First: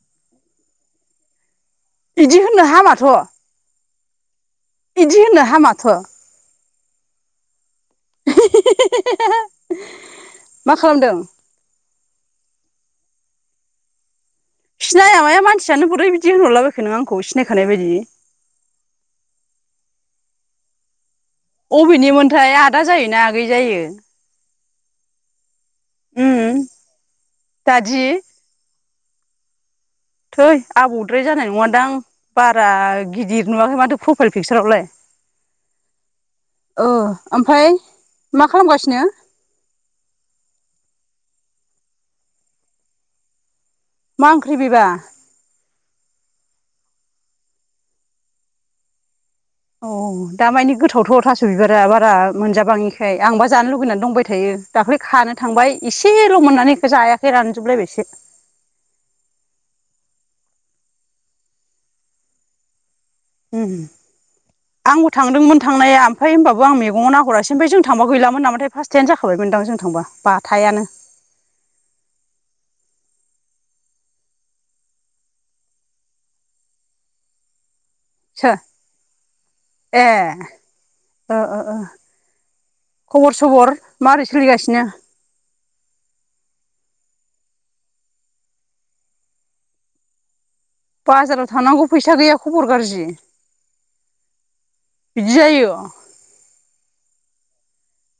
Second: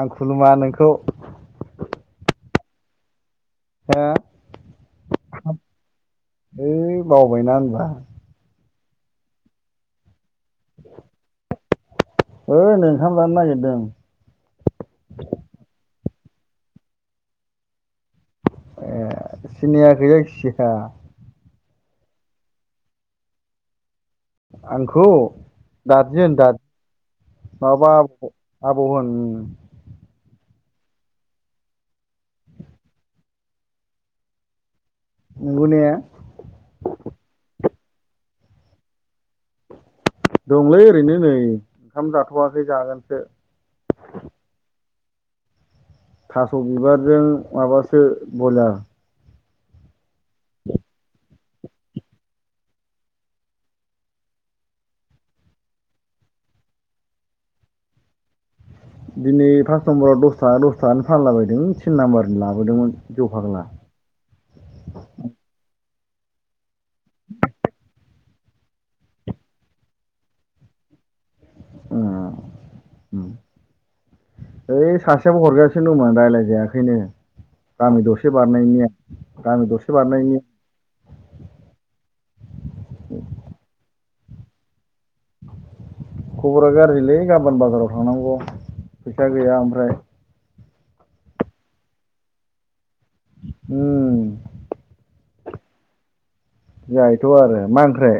आं खुलुमा नोंखौ बिदि होननो हामाथ' हा इदि होननो हामाथ' है बावबायना होनबा [unintelligible] मा खालामदों? ओइ नै ओंखाम जानो नागिरदों सिनाया माया मानसियानो बोरै बिदि होनहरलाबायखो नोंङो आंखौ सिनायखानाय बायदि ए सिनिया गै जायखि सिखा अबेनिमोनथाय आदा जायोना आगै जायो आंखौ दादि उम होन दादि दादि मावाबा बौहोन थै आबौद्राय जानाय नङादां बारा गिदिर नुवाखै माथो प्रफाइल पिकसारावलाय नंगौ ने ओ ओमफ्राय मा खालामगासिनो? दंलै ओरैनो नै ओंखाम जाथ'वाखै जागोनसो मा ओंख्रि बिबा थास' बिबारजों माबासो बयलार अ दा मायनि गोथावथ' थास' बिबारा बारा मोनजाबाङिखाय आंबा जानो लुुबैनानै दंबाय थायो दाख्लै खानो थांबाय एसेल' मोननानै जायाखै रानजोबलायबायसो दिनै फास नाम्बाराव दस थाखा दस थाखानि फानलाबायदों थिन नाम्बारनो लाबोदोंमोन जौ फाग्ला उम आंबो थांदोंमोन थांनाया ओमफ्राय होनबाबो आं मैगाव नना हरासै ओमफ्राय जों थांब गयलामोन नामाथाय फार्ट टाइ जाबायमोनदां जों थांब बाथायानो उम उम ओइ सासेयाबो हरगासिनो दंमोन राय्लायजायाखैनो गामि दरसे सोर बारनायनिया गामि दरसे ए बारनायनि ओ ओ ओ खबर सबर माबोरै सोलिगासिनो खबरा गाज्रिलै गाबोन बाजाराव थांनांगौ फैसा गैया ओमफ्राय बाजाराव थांनांगौ फैसा गैया खबर गाज्रि उम बिदि जायो जाहथ' आरो मा ओंख्राय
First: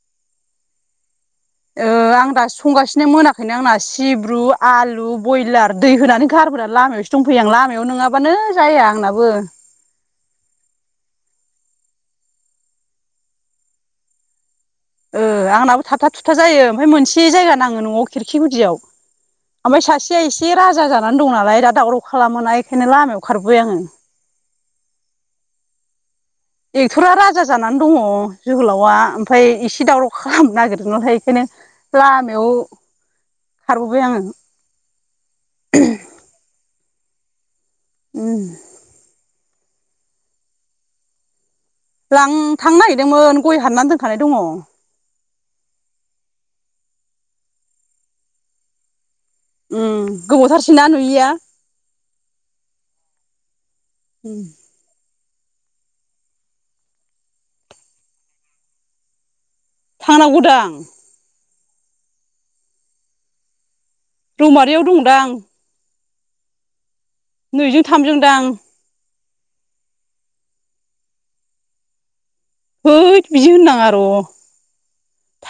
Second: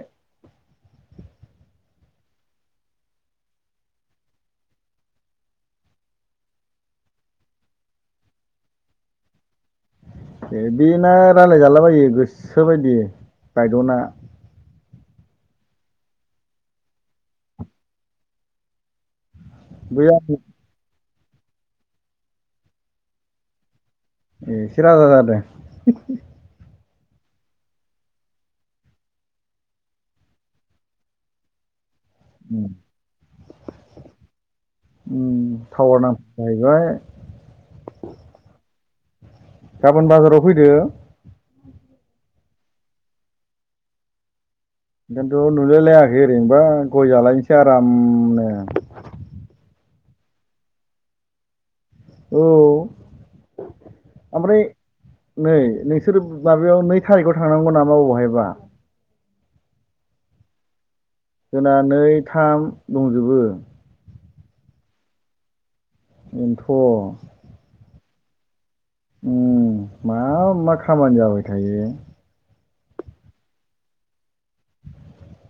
ओ आं दा संगासिनो मोनाखैनो आंना सिब्रु आलु बयलार दै होनानै गाब सफोरा लामायावसो दंफैयो आं लामायाव नोङाबानो जाया आंनाबो। बिदिना रायलायजालाबायो गोसो बायदि गायद'ना। ओ आंनाबो थाबथा थुथा जायो ओमफ्राय मोनसे जायगा नाङो न'आव खिरखि गुदियाव। ओमफ्राय बै सासेया आंनि एसे राजा जानानै दं नालाय दा दावराव खालामोना बेखायनो लामायाव खारबोबाय आङो। ए एसे राजा जादों। एक्ट'रा राजा जानानै दङ जोहोलावा ओमफाय एसे दावराव खालामनो नागिरदों नहाय एखायनो लामायाव उम खारबोबाय आङो उम टावार नाम जाहैबाय। उम। गाबोन बाजाराव फैदो। लां थांनो नागिरदोंमोन गय हाननानै दोनखानाय दङ। बेखायन्थ' नुलायलायाखै ओरैनोबा गय जालायनोसै आरामनो। उम गोबावथारसै नना नुयैया? औ उम ओमफ्राय नै नोंसोरो माबायाव नै थारिखआव थांनांगौ नामा अबाहायबा? थांनांगौदांं। जोंना नै थाम दंजोबो। रौमारियाव दंदां। बेनोथ'। नैजों थामजों दां। उ मा मा खामानि जाबाय थायो। हैद बिदि होननाङा र'।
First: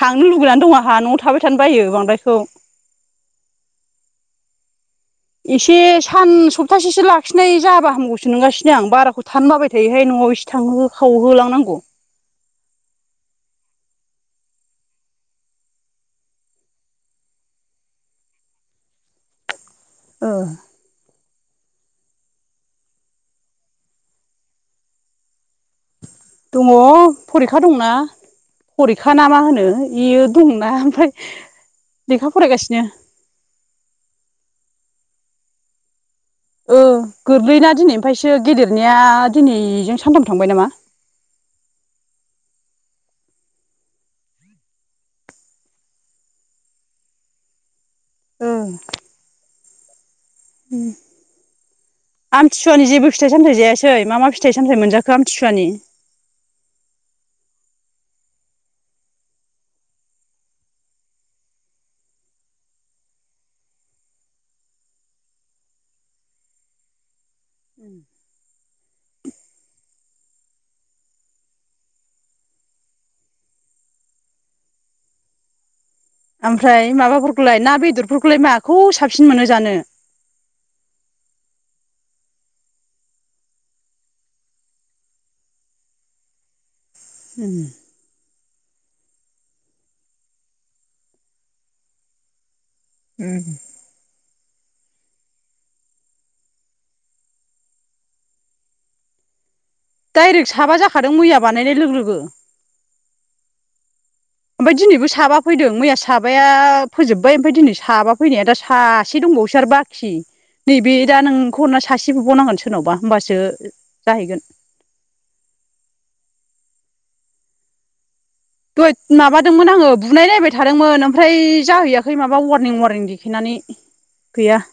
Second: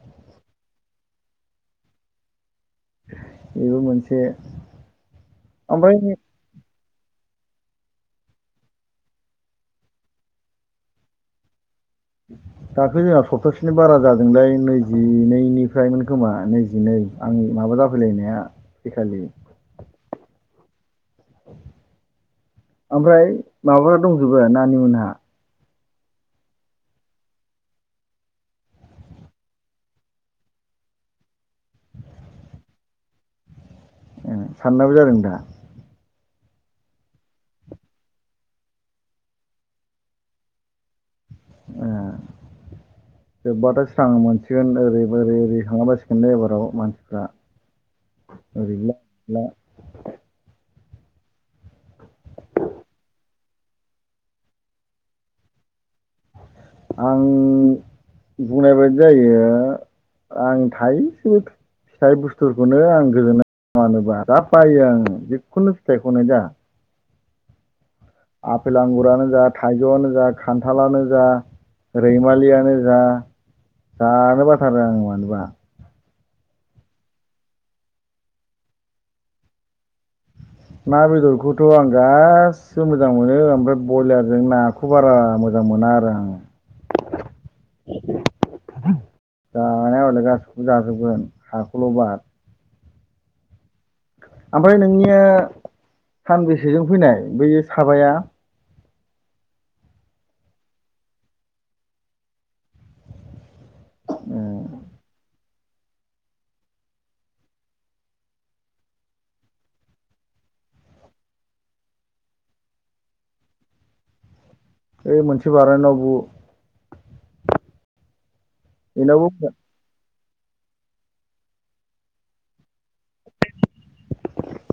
थांनो लुगैनानै दं आंहा न'आव थाबाय थानो बायो बांद्रायखौ। बेबो मोनसे। एसे ओमफ्राय सान सप तासेसो लाखिनाय जाबा हामगौसो नंगासिनो आं बाराखौ थानो बाबाय थायोहाय न'आव एसे थांहो खावहोलांनांगौ। दाख्लै जोंहा सप्तासेनि बारा जादोंलाय नैजिनैनिफ्रायमोन खोमा नैजिनै आंनि माबा जाफैलायनाया फैखालि। ओ। ओमफ्राय माबाफ्रा दंजोबो नानि मोनहा? दङ फरिखा दंना। फरिखा ना मा होनो बेयो दंना ओमफाय लेखा फरायगासिनो। ए सानैनाबो जादों दा? ओ गोरलैना दिनैनिफ्रायसो गेदेरनिया दिनैजों सानथाम थांबाय नामा। ए, जोब्बाथाय स्रां मोनसिगोन ओरै ओरै ओरै थांला बासिगोन दे एबाराव मानसिफ्रा। [inaudible] उम। आमथिसुवानि जेबो फिथाइ सामथाय जायासै मा मा फिथाइ सामथाय मोनजाखो आमथिसुवानि? आं बुंनाय बायदि जायो आं थायसेबो फिथाइ बुस्थुफोरखौनो आं गोजोननाय मानोबा जा बायो आंङो जिखुनु फिथाइखौनो जा। आफेल आंगुरानो जा थाइजौआनो जा खान्थालानो जा। रैमालियानो जा जानो बाथारो आं मानोबा ओमफ्राय माबाफोरखौलाय ना बेदरफोरखौलाय माखौ साबसिन मोनो जानो? ना बेदरखौथ' आं गासिबो मोजां मोनो ओमफ्राय बयलारजों नाखौ बारा मोजां मोजां मोना आरो आं। जानाया हले गासिबखौबो जाजोबगोन हाखौल' बार उम ओमफ्राय नोंनिया सानबेसेजों फैनाय बै साबाया डायरेक्ट साबा जाखादों मैया बानायनाय लोगो लोगो ओमफाय दिनैबो साबा फैदों मैया साबाया फोजोब्बाय ओमफाय दिनै साबा फैनाया दा सासे दं दंबावोसो आरो बाखि नैबे दा नोंखौहरना सासे बुबावनांगोन सोरनावबा होमबासो जाहैगोन ओ मोनसे बारनायनाव बु दहाय बेनावबो माबादोंमोन आङो बुनाय नायबाय थादोंमोन ओमफ्राय जाहैयाखै माबा वारनिं वारनिं देखायनानै गैया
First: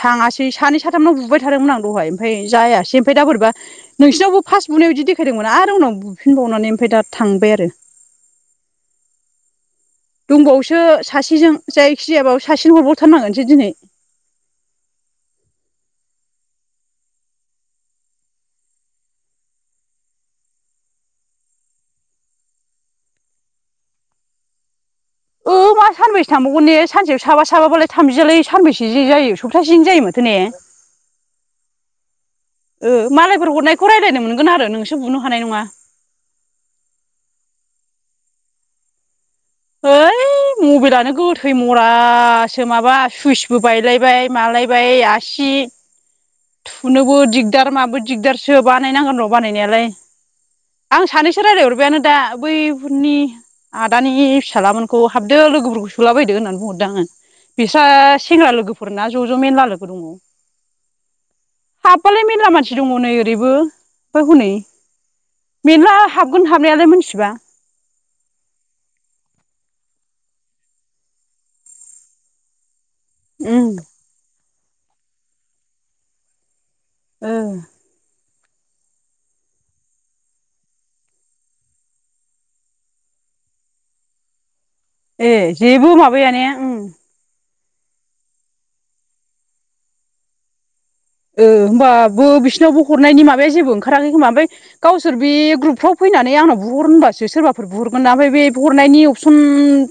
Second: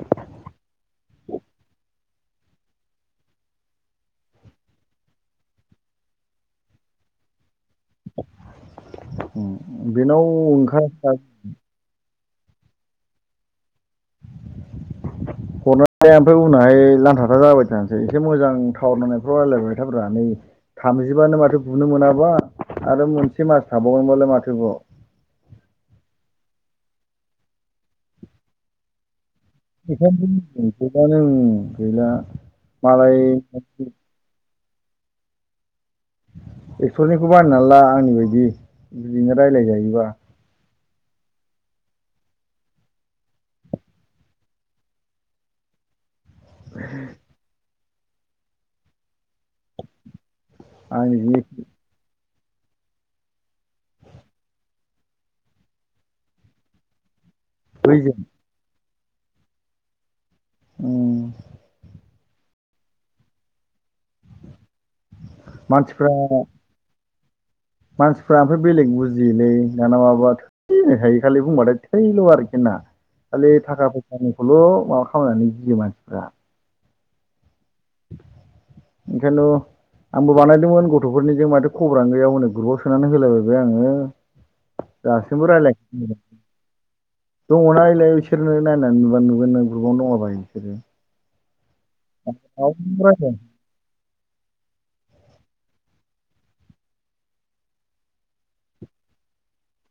थाङासै सानै साथामनाव बुबाय थादोंमोन आं दहाय ओमफाय जायासै ओमफाय दा बोरैबा नोंसिनावबो फार्स्ट बुनायाव बिदि देखायदोंमोन आरो उनाव बुफिनबावनानै ओमफाय दा थांबाय आरो उम बेनाव दंबावोसो ओंखारा सासेजों जायखि जायाबाबो सासेनो हरबावथारनांगोनसो दिनै हरनानै ओमफ्राय उनावहाय लानथाथा जाबाय थानोसै एसे मोजां थावारनांनायफ्राव रायज्लायबाय थाब्रा नै थामजिबानो माथो बुनो मोनाबा आरो मोनसे मास थाबावगोनबालाय माथोबाव औ मा सानबेसे थांबावगोन ने सानसेयाव साबा साबाबालाय थामजियालाय सानबेसेजों जायो सप्तासेजों जायो बेखायनथ माथो ने बुंदों गैलानो गैला ओ मालाय मालायफोर हरनायखौ रायलायनो मोनगोन आरो नोंसो बुनो हानाय नङा एक्टरनिखौ बानायनानै ला आंनि बायदि बिदिनो रायलाय जायोबा ओइ मबाइलानो गोथै म फासो माबा सुइसबो बायलायबाय मालायबाय आसि थुनोबो दिगदार माबो दिगदारसो बानायनांगोन र' बानायनायालाय आं आंनि सानैसो रायलायहरबायानो दा बैफोरनि आदानि फिसालामोनखौ हाबदो लोगोफोरखौ सोला बायदो होननानै बुंहरदों आङो बिस्रा बैजों सेंग्रा लोगोफोरना ज' ज' मेनला लोगो दङ उम खालाय मेरला मानसि दङ नै ओरैबो हनै मेरला मानसिफ्रा हाबगोन हाबनायालाय मिथिबा मानसिफ्रा ओमफ्राय बेलेग बुजियोलै दाना माबा थैखाय खालि बुंबाथाय थैल' आरोखि ना खालि उम थाखा फैसानिखौल' माबा खालामनानै गियो मानसिफ्रा ओ ओंखायनोथ' आंबो बानायदोंमोन गथ'फोरनिजों माथो खबरानो गैया हनै ग्रुपआव सोनानै होलायबायबाय आङो ए दासिमबो जेबो रायलायाखै माबाया ने उम माथो दङना यैलाय बिसोरनो नायनानै नुबा नुगोन नों ग्रुपबावनो दङ बाह बिसोरो ओ होनोमबाबो बिसिनावबो रावबो हरनायनि रायलाया माबाया जेबो ओंखाराखै खोमा ओमफ्राय गावसोर बे ग्रुपफ्राव फैनानै आं बुहर होनबासो सोरबाफोर बुहरगोना ओमफ्राय बे हरनायनि अपसन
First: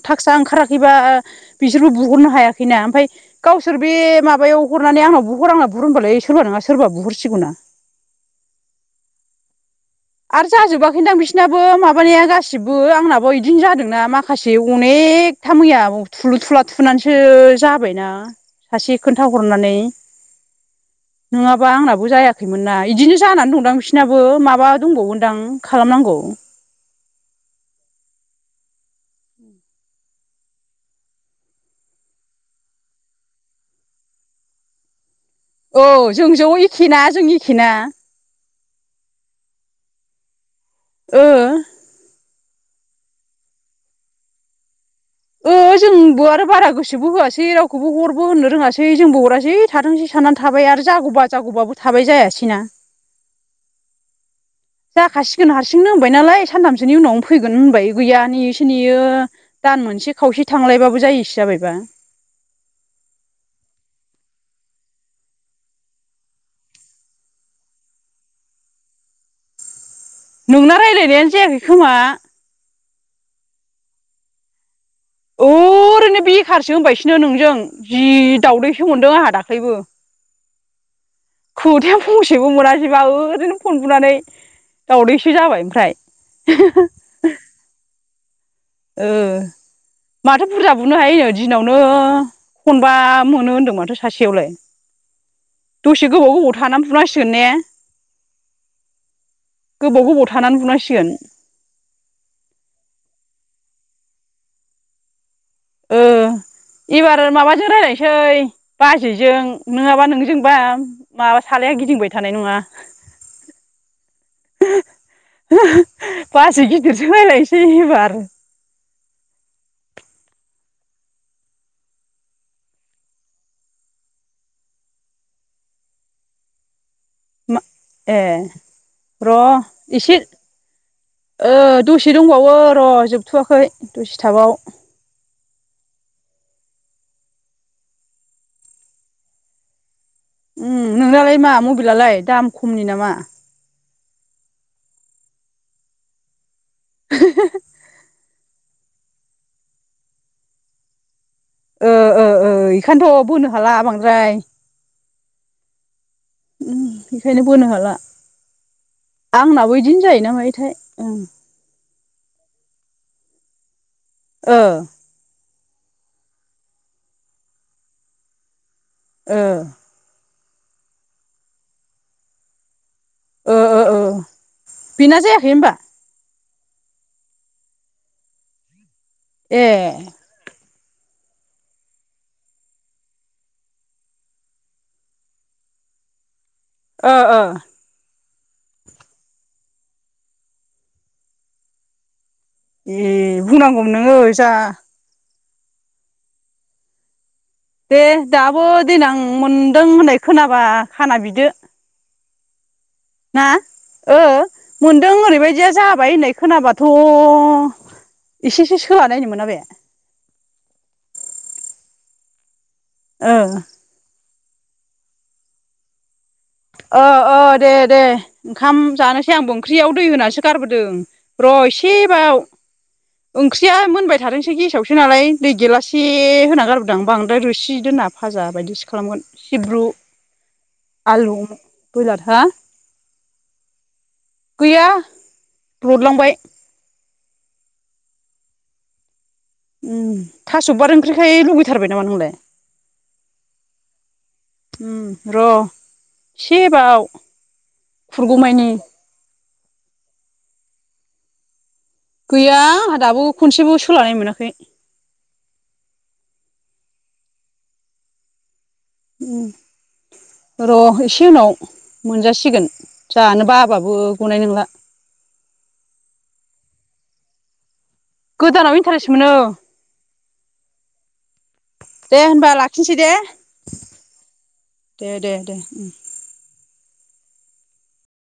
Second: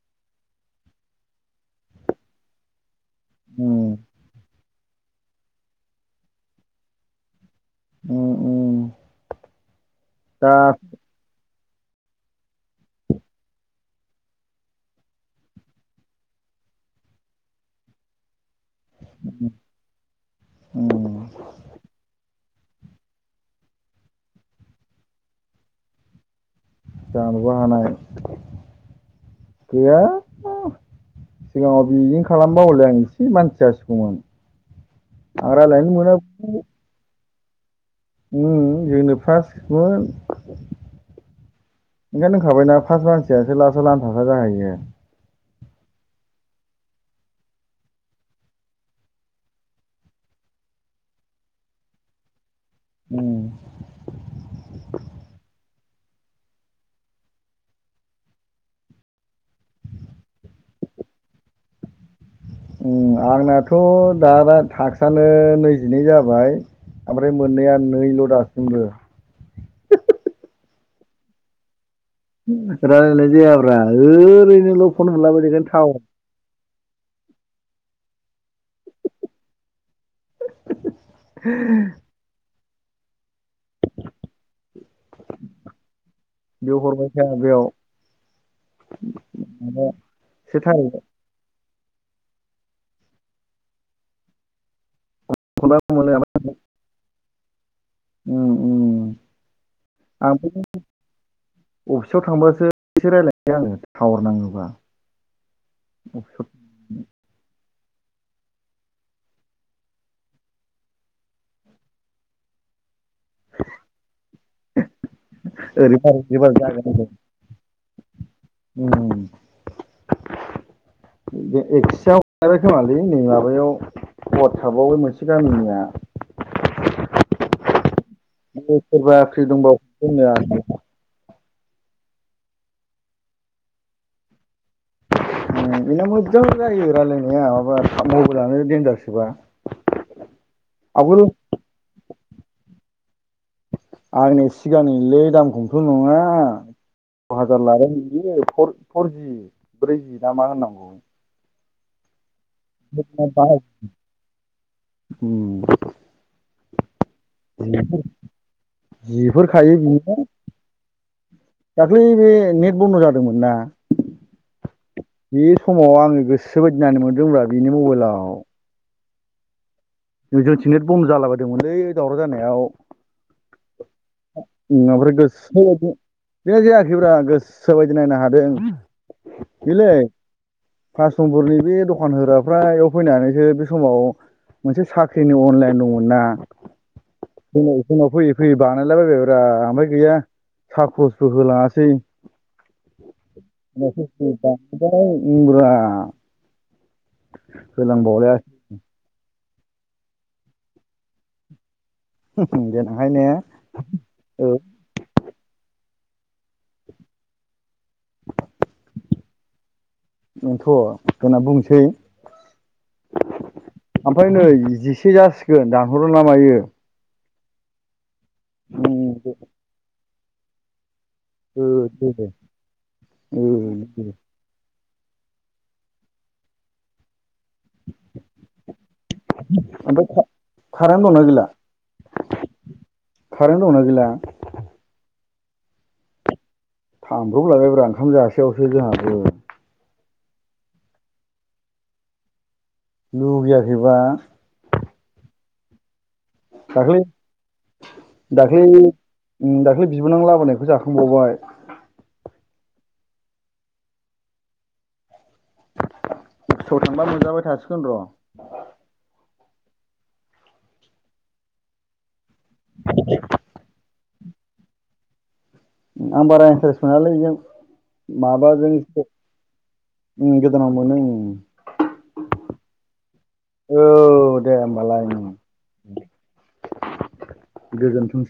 थाखसा ओंखाराखै फैबा बिसोरखौ बुहरनो हायाखैना ओमफाय गावसोर बे उम माबायाव हरनानै आंनाव बुहर आंनाव बुहर होनबालाय सोरबा नङा सोरबा बुहरसिगौ ना उम उम आरो दा जाजोबाखैदां बिसोना बो माबानाया गासिबो आंनाबो बिदिनो जादोंना माखासे अनेकथा मैया थुलुथु थुला थुनानैसो जाबायना सासे खोन्थाहरनानै उम नङाबा आंनाबो जाया खैमोनना इदिनो जानानै दंदां बिसिनाबो माबा दंबावगोनदां खालामनांगौ जानोबो हानाय गैया सिगाङाव बिदिनो खालामबा हले आं एसे मानसि जासिगौमोन आं औ रायलायनो जों ज' मोना एखेना जों एखेना। उम जोंनो फासमोन ओ ओंखायनो दोंखाबायना फास मानसियासो लासाव लानथाथा जाहैयो। ओ जोंबो आरो बारा गोसोबो होआसै रावखौबो हरबो होननो रोङासै जोंबो हरासै थाथोंसै साना थाबाय आरो जागौबा जागौबाबोथाबाय जायासैना। उम जाखासिगोन हारसिंनो होनबाय नालाय सानथामसोनि उनावनो फैगोन होनबाय गैया नेयो सो नेयो दान मोनसे खावसे थांलायबाबो जायिसो जाबायबा। उम आंनाथ' दाबा थाखक्सानो नैजिनै जाबाय ओमफ्राय मोननैया नैल' दासिमबो। [unintelligible] नोंना रायलायनायानो जायाखै खोमा। रायलायनाय जायाब्रा ओरैनोल' फन हरलाबायदिखायनो टाउन होसोबायसनो नोंजों जि दाउदैसो मोनदों आंहा दाख्लैबो। खोथाया फंसेबो मोनासैबा ओरैनो फनबुनानै दावउदैसो जाबाय बेयाव हरबाय थाया ओमफ्राय। बेयाव ओ‌ माबा माथो से बुरजा बुनो थारिखआव हायोनो दिनाव नो खनबा मोनो होन्दों माथो सासेयावलाय। खनबा दसे गोबाव गोबाव थानानै बुनांसिगोन ने। औ औ गोबाव गोबाव आंबो थानानै बुनांसिगोन अफिसाव थांबासो एसे रायलाय आङो टावार नाङोबा। ओ एबारो माबाजो रायलाय सै बाजैजों नङाबा नोंजोंबा माबा सालाया गिदिंबाय थानाय नङा ओरै बार ओरै बार बाजै जागोन गिदिरजों रायलायनोसै एबार [inaudible] नै माबायाव वाटसेपआव बे मोनसे गामिनिया मा ए सोरबा र' फ्रि दंबा इसि जोंनो दसे दंबावो र' जोबथ'वाखै दसे थाबाव। बेना मोजां जायो रायलायनाया माबा मबाइलानो देनदारसोबा नोंनालाय मा मबाइलालाय दाम खमनि नामा आंनिया सिगांनिलै दामखौथ' नङा अथ्र हाजार लादोंमोन बियो फरजि ब्रैजि ना मा होननांगौ बेखायनोथ' बोनो हाला बांद्राय ओम ओम बेखायनो बोनो हाला जिफोर आंनाबो खायो बिदिनो बि जायोना मायोथाय ओं दाखलि बे नेट बन्द' जादोंमोन ना ओ बे समाव आङो गोसो बायदि नायनो मोनदोंमोन बिनि मबाइलाव ओ जोंनिथिं नेत बन्द' जाला बायदोंमोनलै दावराव जानायाव ओ ओ ओ ओमफ्राय बेना जायाखै गोसो होमबा बादि बे जायाखैब्रा गोसो बायदि नायनो हादों ए बेलै पास नम्बरनि बे दखान होग्राफोरा बेयाव फैनानैसो बे समाव मोनसे साख्रिनि अनलाइन दंमोन ना ओ ओ [unintelligible] फैयै फैयै बानायलाबायबायब्रा ओमफ्राय गैया साहा खरसबो होलाङासै ए बुंनांगौमोन नोङो जा [unintelligible] [unintelligible] दे होलांबावलाय दाबो देनां मोनदों होननाय खोनाबा खाना बिदो। [inaudible] ना ओ औ मोनदों ओरैबायदिया- जाबाय होननाय खोनाबाथ' एसेसो सोला नायनो मोना बे बेथ' होनना बुंनोसै ओ ओमफ्राय नै [inaudible] जासिगोन दानहरो ना मायो अ दे दे ओंखाम जानोसै उम आंबो ओंख्रियाव दै होनानैसो गारबोदों। र' ओ दे दे एसेबाव ओ ओंख्रिया मोनबाय थादोंसै गेसावसो नालाय दै गेरलासे होना गारबोदों आं ओमफ्राय रोसि दोना भाजा बायदिसो खालामगोन सिब्रु ओमफ्राय कारेन्ट दंना आलु गैला ब्रयलार हा कारेन्ट दंना गैला। गैया लुरलांबाय। थांब्रबलायबायब्रा ओंखाम जासैआवसो जोंहा थास' बिबार ओंख्रिखाय लुगैथारबाय नामा नोंलाय लुबैयाखैबा उम र' एसेबाव दाखलि दाख्लै खुरगौमानि दाख्लै बिबोनां लाबोनायखौ जाखांबावबाय गैया आंहा दाबो खनसेबो सोलानायनो मोनाखै। [inaudible] मोनजाबाय थासिगोन र' र' एसे उनाव मोनजासिगोन सिगोन जानो बाबाबो गनाय नंला आं बारा इन्टारेस्ट मोनालै बेजों माबाजों गोदानाव सो इन्टारेस्ट मोनो ओ गोदानाव [unintelligible] दे होनबा लाखिनोसै दे औ दे दे दे दे उम गोजोन्थोंसै